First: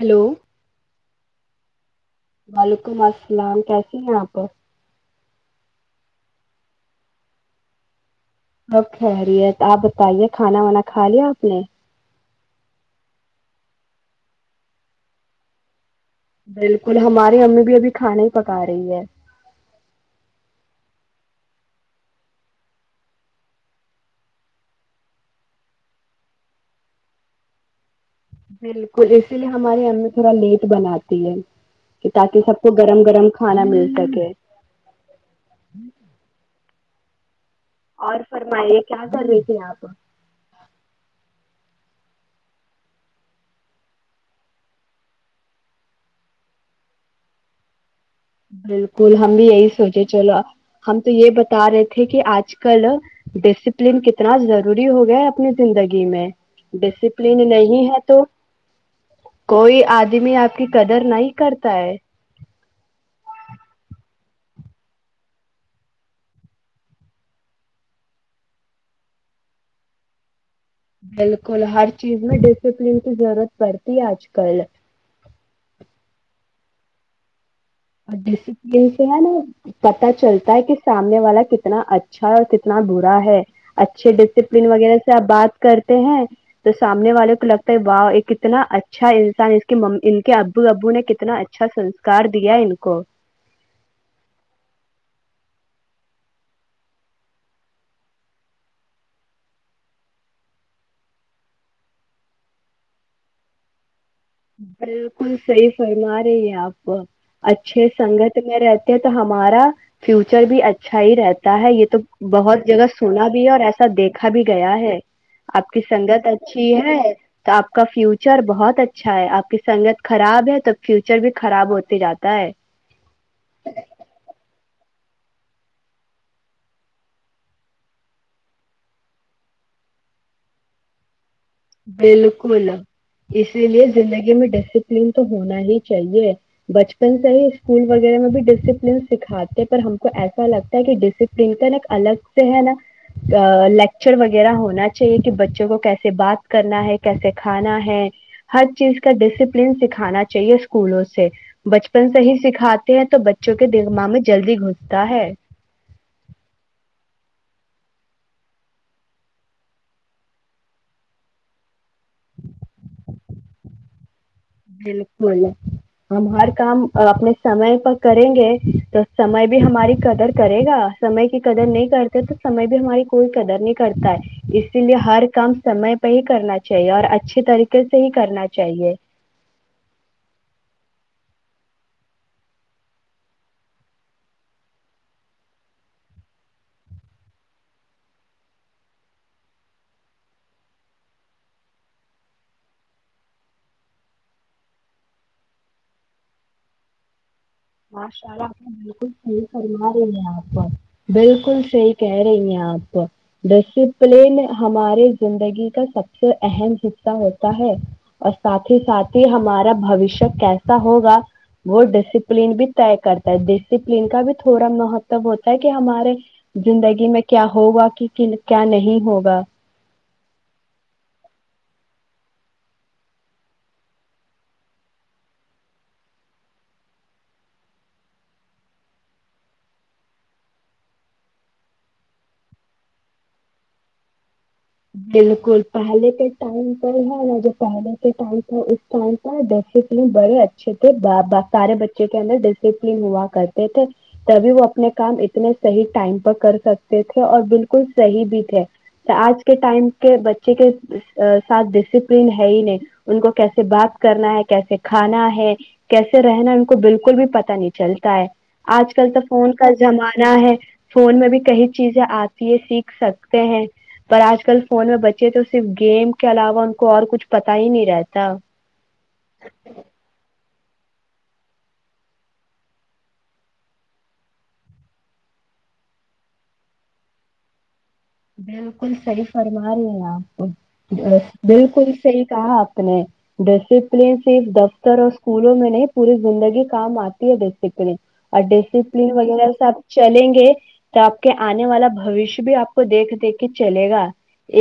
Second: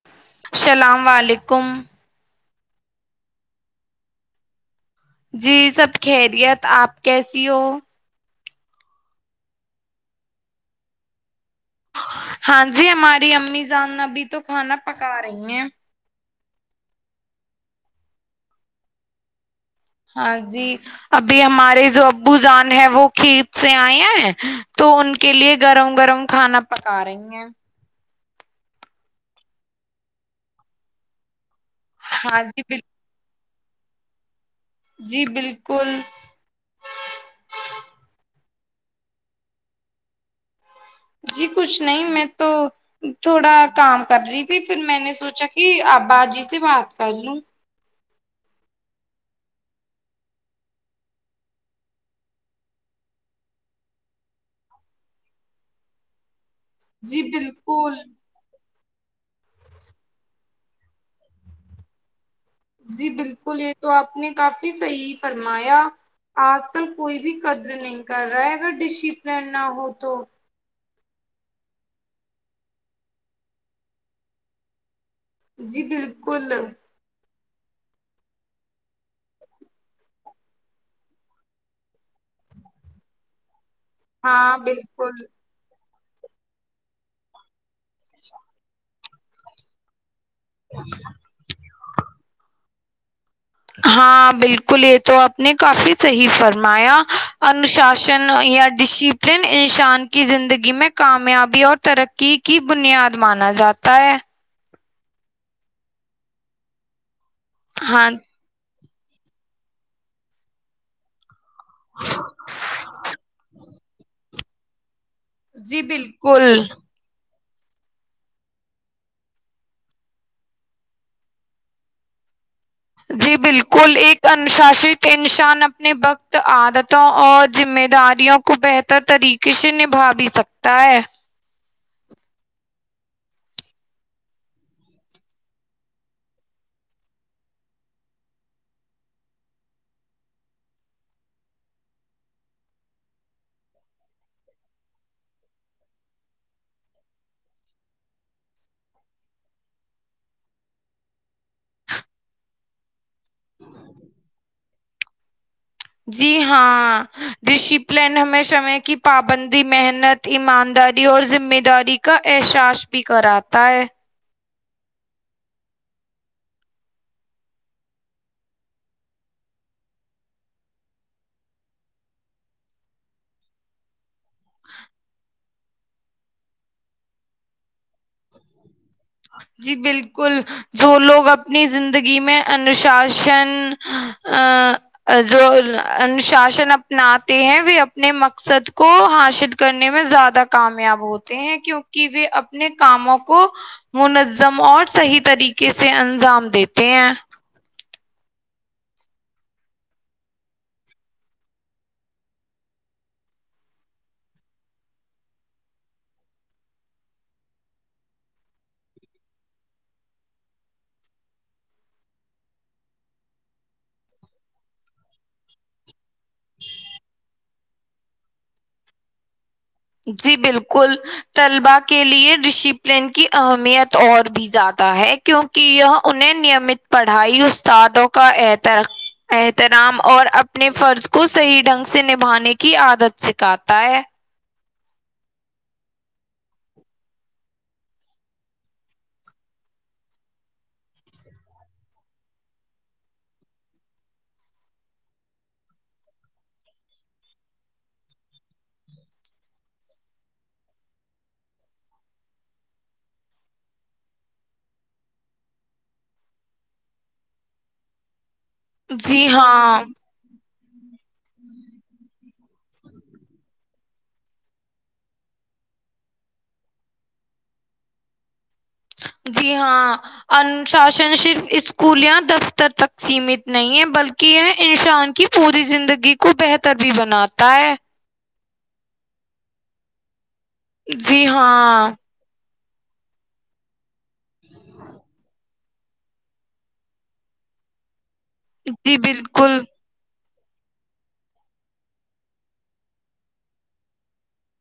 hello السلام علیکم وعلیکم السلام کیسی ہیں آپ جی سب خیریت آپ کیسی ہو اب خیریت آپ بتائیے کھانا وانا کھا لیا آپ نے ہاں جی ہماری امی جان ابھی تو کھانا پکا رہی ہیں بالکل ہماری امی بھی ابھی کھانا ہی پکا رہی ہے ہاں جی ابھی ہمارے جو ابو جان ہے وہ کھیت سے آئے ہیں تو ان کے لیے گرم گرم کھانا پکا رہی ہیں بالکل اسی لیے ہماری امی تھوڑا لیٹ بناتی ہے تاکہ ہاں سب جی کو بال گرم گرم کھانا ملتاک ہے جی بالکل اور فرمائیے کیا کر رہی تھی آپ جی کچھ نہیں میں تو تھوڑا کام کر رہی تھی پھر میں نے سوچا کہ ابا جی سے بات کر لوں بالکل ہم بھی یہی سوچے چلو ہم تو یہ بتا رہے تھے کہ آج کل ڈسپلن کتنا ضروری ہو گیا ہے اپنی زندگی میں جی ڈسپلین نہیں بالکل ہے تو کوئی آدمی آپ کی قدر نہیں کرتا ہے جی بالکل یہ تو آپ نے کافی صحیح فرمایا آج کل کوئی بھی قدر نہیں کر رہا ہے اگر ڈسپلین نہ ہو تو بالکل ہر چیز میں ڈسپلین کی ضرورت پڑتی ہے آج کل جی بالکل اور ڈسپل سے ہے نا پتا چلتا ہے کہ سامنے والا کتنا اچھا اور کتنا برا ہے اچھے ہاں ڈسپلن وغیرہ سے بالکل آپ بات کرتے ہیں تو سامنے والے کو لگ واہؤ یہ کتنا اچھا اچھا انسان اس کے کہ ابو ابو نے کتنا اچھا سنکار دیا ان کو ہاں بالکل یہ تو آپ نے کافی صحیح فرمایا انوشاسن یا ڈسپلن انسان کی زندگی میں کامیابی اور ترقی کی بنیاد مانا جاتا ہے بالکل صحیح فرما رہی ہے آپ اچھے ہاں سنگت میرے تو ہمارا فیوچر بھی اچھا ہی رہتا ہے یہ تو بہت جگہ سونا بھی ہے اور ایسا سا دیکھا بھی گیا ہے آپ کی جی سنگت بالکل اچھی ہے تو آپ کا فیوچر بہت اچھا اچھا ہے آپ کی سنگت خراب ہے تو فیوچر بھی خراب ہوتے جاتا ہے جی بالکل ایک انوشاست انسان اپنے وقت عادتوں اور ذمہ داریوں کو بہتر طریقے سے نبھا بھی سکتا ہے بالکل اسی لیے زندگی میں ڈسپلین تو ہونا ہی چاہیے بچپن سے ہی اسکول وغیرہ میں بھی ڈسپلین سکھاتے پر ہم کو ایسا لگتا ہے کہ ڈسپلین کا نا الگ سے ہے نا لیکچر وغیرہ ہونا چاہیے کہ بچوں کو کیسے بات کرنا ہے کیسے کھانا ہے ہر چیز کا ڈسپلین سکھانا چاہیے اسکولوں سے بچپن سے ہی سکھاتے ہیں تو بچوں کے دگما میں جلدی گھستا ہے جی ہاں ڈسپلین ہمیں سمے کی پابندی محنت ایمانداری اور ذمہ داری کا احساس بھی کراتا ہے بالکل ہم ہر کام اپنے سمے پ کریں گے تو سمے بھی ہماری قدر کرے گا سمے کی قدر نہیں کرتے تو سمے بھی ہماری کوئی قدر نہیں کرتا ہے اسی لیے ہر کام سمے پہ ہی کرنا چاہیے اور اچھے طریقے سے ہی کرنا چاہیے جی بالکل جو لوگ اپنی زندگی میں انوشاسن جو انوشاسن اپناتے ہیں وہ اپنے مقصد کو حاصل کرنے میں زیادہ کامیاب ہوتے ہیں کیونکہ و اپنے کاموں کو منظم اور صحیح طریقے سے انجام دیتے ہیں شلہ بالکل صحیح فرما رہی ہیں آپ بالکل صحیح کہہ رہی ہیں آپ ڈسپلین ہمارے زندگی کا سب سے اہم حصہ ہوتا ہے اور ساتھ ہی ساتھ ہی ہمارا بوشیہ کیسا ہوگا وہ ڈ ل بھی طے کرتا ہے ڈسپلین کا بھی تھوڑا مہتب ہوتا ہے کہ ہمارے زندگی میں کیا ہوگا کہ کیا نہیں ہوگا جی بالکل طلبا کے لیے ڈسیپلن کی اہمیت اور بھی زیادہ ہے کیونکہ یہ انہیں نیمت پڑھائی استادوں کا احترام اور اپنے فرض کو صحیح ڈھنگ سے نبھانے کی عادت سکھاتا ہے بالکل پہلے کے ٹائم پر ہے ن جو پہلے کے ٹائم تھا اس ٹائم پر ڈپل بڑے اچھے تھے سارے بچے کے اندر ڈسپلین ہوا کرتے تھے تبھی وہ اپنے کام اتنے صحیح ٹائم پر کر سکتے تھے اور بالکل صحیح بھی تھے آج کے ٹائم کے بچے کے ساتھ ڈسپلین ہے ہی نہیں ان کو کیسے بات کرنا ہے کیسے کھانا ہے کیسے رہنا ان کو بالکل بھی پت نہیں چلتا ہے آج کل تو جی فون کا ہاں زمانہ ہے فون میں بھی کئی چیزیں آتی یہ سیکھ سکتے ہیں پر آج کل فون میں بچے تو صرف گیم کے علاوہ ان کو اور کچھ پتا ہی نہیں رہتا جی ہاں ان شاسن صرف اسکول یا دفتر تک سیمت نہیں ہے بلکہ یہ انسان کی پوری زندگی کو بہتر بھی بناتا ہے بالکل صحیح فرما رہی ہیں آپ جی بالکل ہاں صحی کہا آپ اپنے بیس اپ صرف دفتر اور اسکولوں میں نہیں پوری زندگی کام آتی ہے ڈسکلی اور جی ڈسپلین وغیرہ بالکل س آب چلیں گے تو آپ کے آنے والا بوشیہ بھی آپ کو کو دیکھ دیکھ کے چلے گا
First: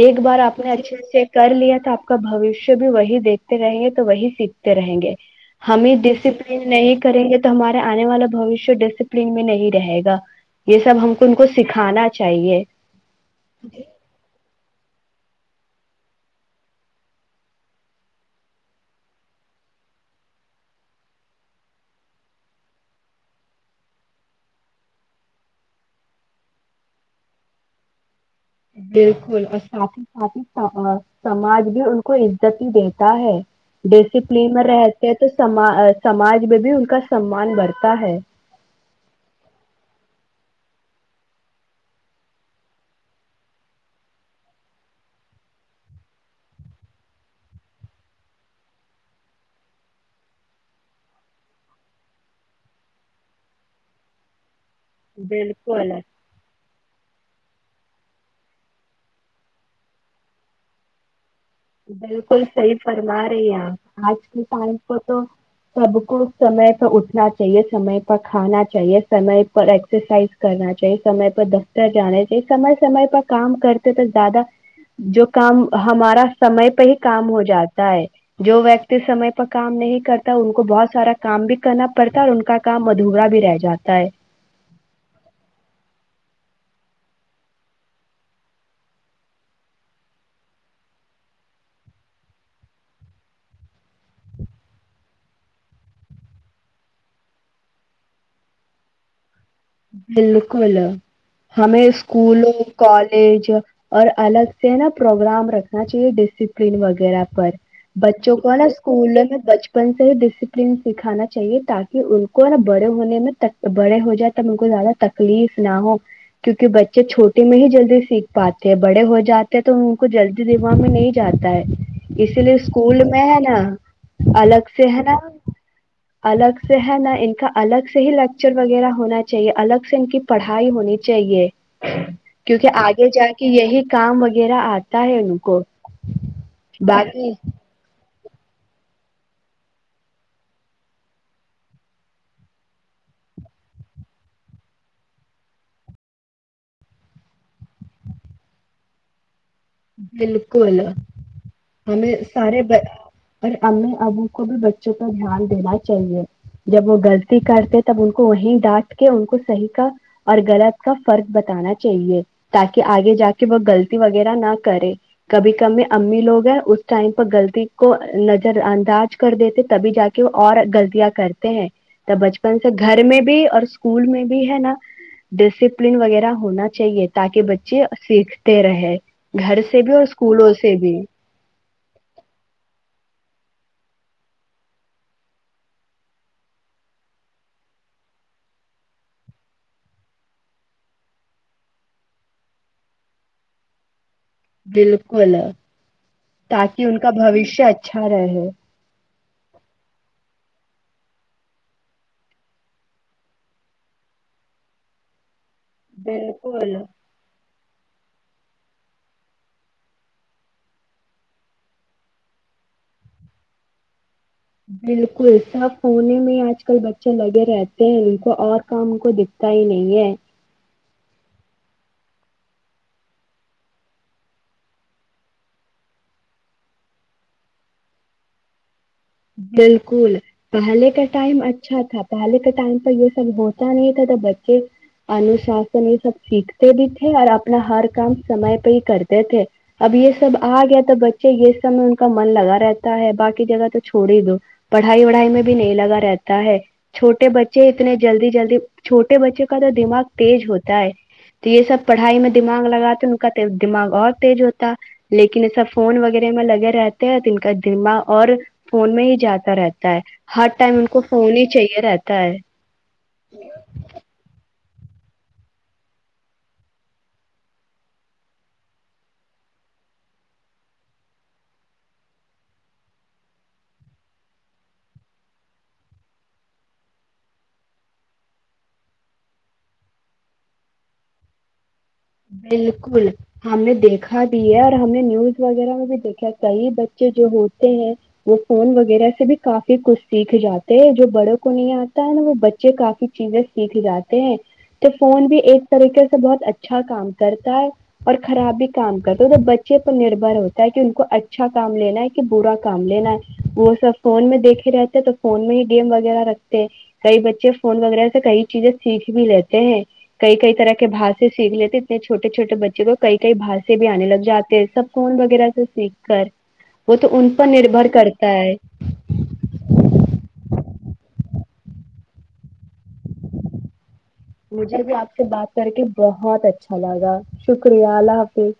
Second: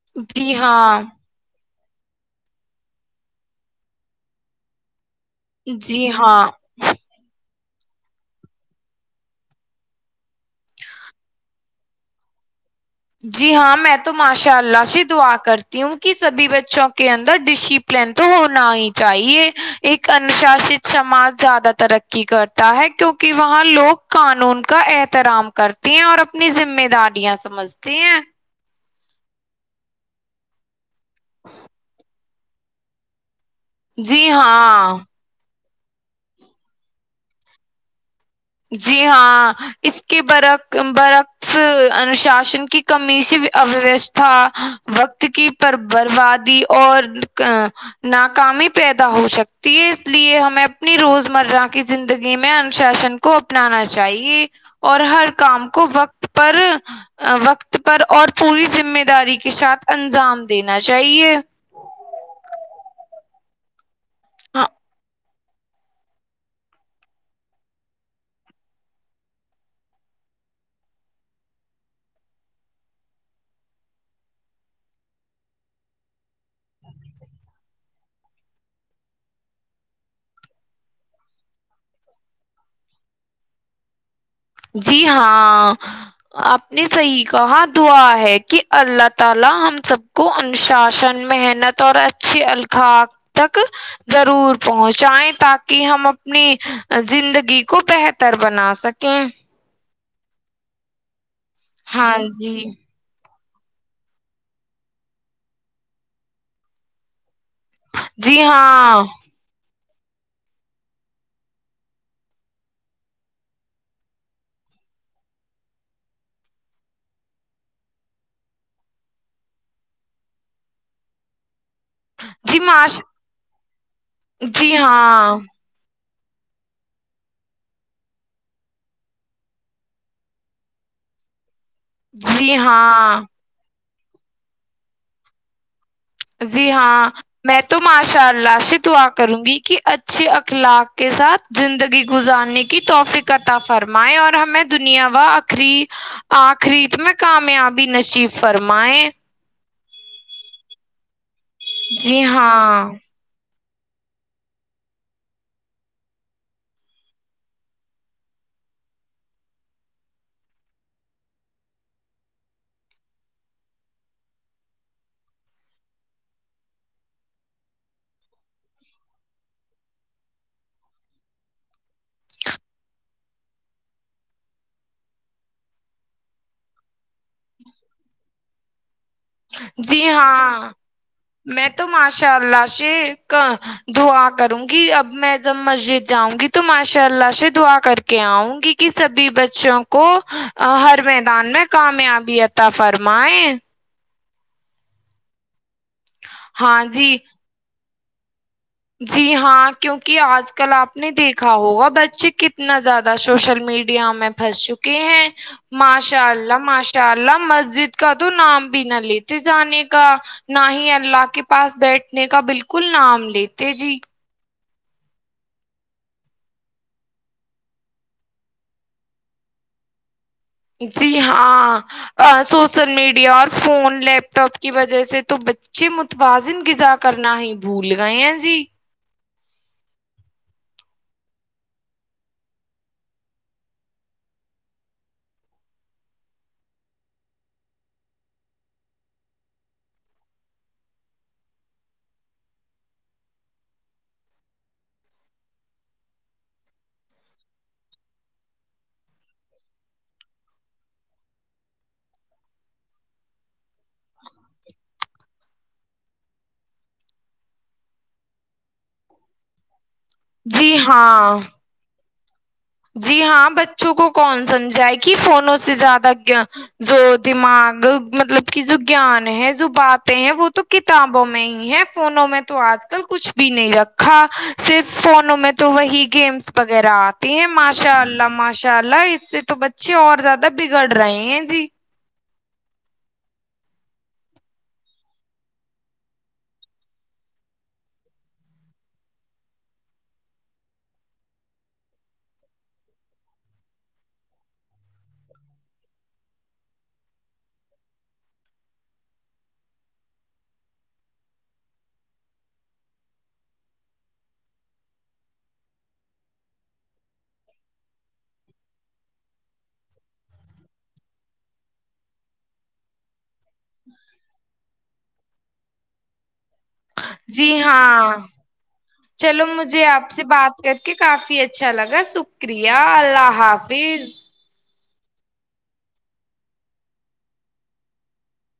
ایک بار جی آپ نے اچھے ہاں سے کر لیا تو آپ کا بوشیہ بھی وہی دیکھتے رہیں گے تو وہی سیکھتے رہیں گے ہمیں جی ہاں ڈسپلین نہیں کریں گے تو تو ہمارا آنے والا بوشیہ ڈسپلین میں نہیں رہے گا یہ سب ہم کو ان کو سکھانا چاہیے جی ہاں میں تو ماشاء اللہ سے دعا کرتی ہوں کہ سبھی بچوں کے اندر ڈسیپلین تو ہونا ہی چاہیے ایک انوشاست سماج زیادہ ترقی کرتا ہے کیونکہ وہاں لوگ قانون کا احترام کرتے ہیں اور اپنی ذمہ داریاں سمجھ د بالکل اور ساتھ ہی ساتھ ہی سماج بھی ان کو عزت ہی دیتا ہے جی ڈسپلین ہاں رہتے ہیں تو سماج سماج میں بھی ان کا سمان بڑھتا ہے جی ہاں اس کے برک برعکس انوشاسن کی کمیشی اویستھا وقت کی پر بربادی اور ناکامی پیدا ہو سکتی ہے اس لیے ہمیں اپنی روز مرہ کی زندگی میں انوشاسن کو اپنانا چاہیے اور ہر کام کو بالکل وقت پر وقت پر اور پوری ذمہ داری کے ساتھ انجام دینا چاہیے بالکل صحیح فرما رہی آپ آج کے ٹائم پر تو سب کو سمے پ اٹھنا چاہیے سمے پر کھانا چاہیے سمے پر ایکسرسائز کرنا چاہیے سمے پر دفتر جانا چاہیے سمے سمے پر کام کرتے تو زیادہ جو کام ہمارا سمے پہ ہی کام ہو جاتا ہے جو ویکتی سمے پہ کام نہیں کرتا ان کو بہت سارا کام بھی کرنا پڑتا ہے اور ان کا کام مدھورا بھی رہ جاتا ہے [unintelligible] بالکل ہمیں ہاں اسکولوں جی کالج اور الگ سے نا پروگرام رکھنا چاہیے ڈسپلن وغیرہ پر بچوں جی کو ہے نا ہاں اسکول میں بچ اپن سے ہی ڈسپلین سکھانا چاہیے تاکہ ان کو ن بڑے ہونے میں بڑے ہو جات ت ان کو زیادہ تکلیف نہ ہو کیونکہ بچے چھوٹے میں ہی جلدی سیکھ پاتے ہیں بڑے ہو جاتے ہیں تو ان کو جلدی دماغ میں نہیں جاتا ہے اسی لیے جی معاش اسکول میں ہے نا الگ جی سے ہے نا ہاں الگ سے ہے نا ان کا الگ سے ہی لیکچر وغیرہ ہونا چاہیے الگ سے ان کی پڑھائی ہونی چاہیے جی کیونکہ آگے ہاں جا کے یہی کام وغیرہ آتا ہے ان کو جی ہاں باقی میں تو ماشاء اللہ سے دعا کروں گی کہ اچھے اخلاق کے ساتھ زندگی گزارنے کی توفقتا فرمائیں اور ہمیں دنیا وخری آخریت میں کامیابی نصیب فرمائے بالکل ہمیں جی سارے ب... ہاں اور امیں ابو کو بھی بچوں پر دھیان دینا چاہیے جب وہ غلطی کرتے تب ان کو وہیں ڈانٹ کے ان کو صحیح کا اور غلط کا فرق بتانا چاہیے تاکہ آگے جا کے وہ غلطی وغیرہ نہ کرے کبھی کبھی امی لوگ ہیں اس ٹائم پر غلطی کو نظر انداز کر دیتے تبھی جا کے وہ اور غلطیاں کرتے ہیں تو بچپن سے گھر میں بھی اور اسکول میں بھی ہے نا ڈسپلین وغیرہ ہونا چاہیے تاکہ بچے سیکھتے رہے گھر سے بھی اور جی اسکولوں ہاں سے بھی میں تو ماشاء اللہ سے دعا کروں گی اب میں جم مسجد جاؤں گی تو ماشاء اللہ سے دعا کر کے آؤں گی کہ سبھی بچوں کو ہر میدان میں کامیابی عط فرمائے بالکل تاکہ ہاں ان کا جی بوشیہ اچھا اھا رہے جی ہاں کیونکہ آج کل آپ نے دیکھا ہوگا بچے کتنا زیادہ سوشل میڈیا میں پھنس چکے ہیں ماشاء اللہ بالکل ماشاء اللہ مز جد کا تو نام بھی نہ لیتے جانے کا نہ ہی اللہ کے پاس بیٹھنے کا بالکل نام لیتے تیزی بالکل سب سنے میں آج کل بچے لگے رہتے ہیں ان کو اور کام کو دکھتا ہی نہیں ہے جی ہاں سوشل میڈیا اور فون لیپ ٹاپ کی وجہ سے تو بچے متوازن غذا کرنا ہی بھول گئے ہیں جی بالکل پہلے کا ٹائم اچھا تھا پہلے کے ٹائم پ یہ سب ہوتا نہیں تھا تو بچے انوشاسن یہ سب سیکھتے بھی تھے اور اپنا ہر کام سمے پہ ہی کرتے تھے اب یہ سب آ گیا تو بچے یہ سب میں ان کا من لگا رہتا ہے باقی جگہ تو چھوڑی دو پڑھائی وڑھائی میں بھی نہیں لگا رہتا ہے چھوٹے بچے اتنے جلدی جلدی چھوٹے بچے کا تو دماغ تیز ہوتا ہے تو یہ سب پڑھائی میں دماغ لگا تو ان کا دماغ اور تیز ہوتا لیکن یہ سب فون وغیرہ میں لگے رہتے ہیں تو ان کا دماغ اور فون میں ہی جاتا رہتا ہے ہر جی ٹائم ان کو فون ہاں ہی چاہیے رہتا کیا ہے جی ہاں بچوں کو کون سمجھائے کہ فونوں سے زیادہ جو دماغ مطلب کی جو گان ہے جو باتیں ہیں وہ تو کتابوں میں ہی ہے فونوں میں تو آج کل کچھ بھی نہیں رکھا صرف فونوں میں تو وہی گیمس وغیرہ آ ہیں ماشاء اللہ ماشاء اللہ اس سے تو بچے اور زیادہ بگڑ رہے ہیں جی بالکل ہم نے دیکھا بھی ہے اور ہم نے نیوز وغیرہ میں بھی دیکھا کئی بچے جو ہوتے ہیں وہ فون وغیرہ سے بھی کافی کچھ سیکھ جاتے ہیں جو بڑوں کو نہیں آتا ہے نا وہ بچے کافی چیزیں سیکھ جاتے ہیں تو فون بھی ایک طریقے سے بہت اچ اچھا کام کرتا ہے اور خراب بھی کام کرتا ہے تو بچے پر نربر ہوتا ہے کہ ان کو اچھا کام لینا ہے کہ برا کام لینا ہے وہ سب فون میں دیکھے رہتے ہیں تو فون میں ہی گیم وغیرہ رکھتے ہیں کئی بچے فون وغیرہ سے کئی چیزیں سیکھ بھی لیتے ہیں کئی کئی طرح کے با سیکھ لیتے اتنے چوٹے چھوے بچے کو کئی ک باہر سے بھی آنے لگ جاتے ہیں سب کون ویرہ سے سیک کر وہ تو ان پر جی نربھر ہاں کرتا ہے چلو مجھے آپ سے بات کر کافی اچھا لگا شکریہ اللہ حافظ مجھے بھی آپ آ سے بات کر کے بہت اچھا لگا شکریہ اللہ حافظ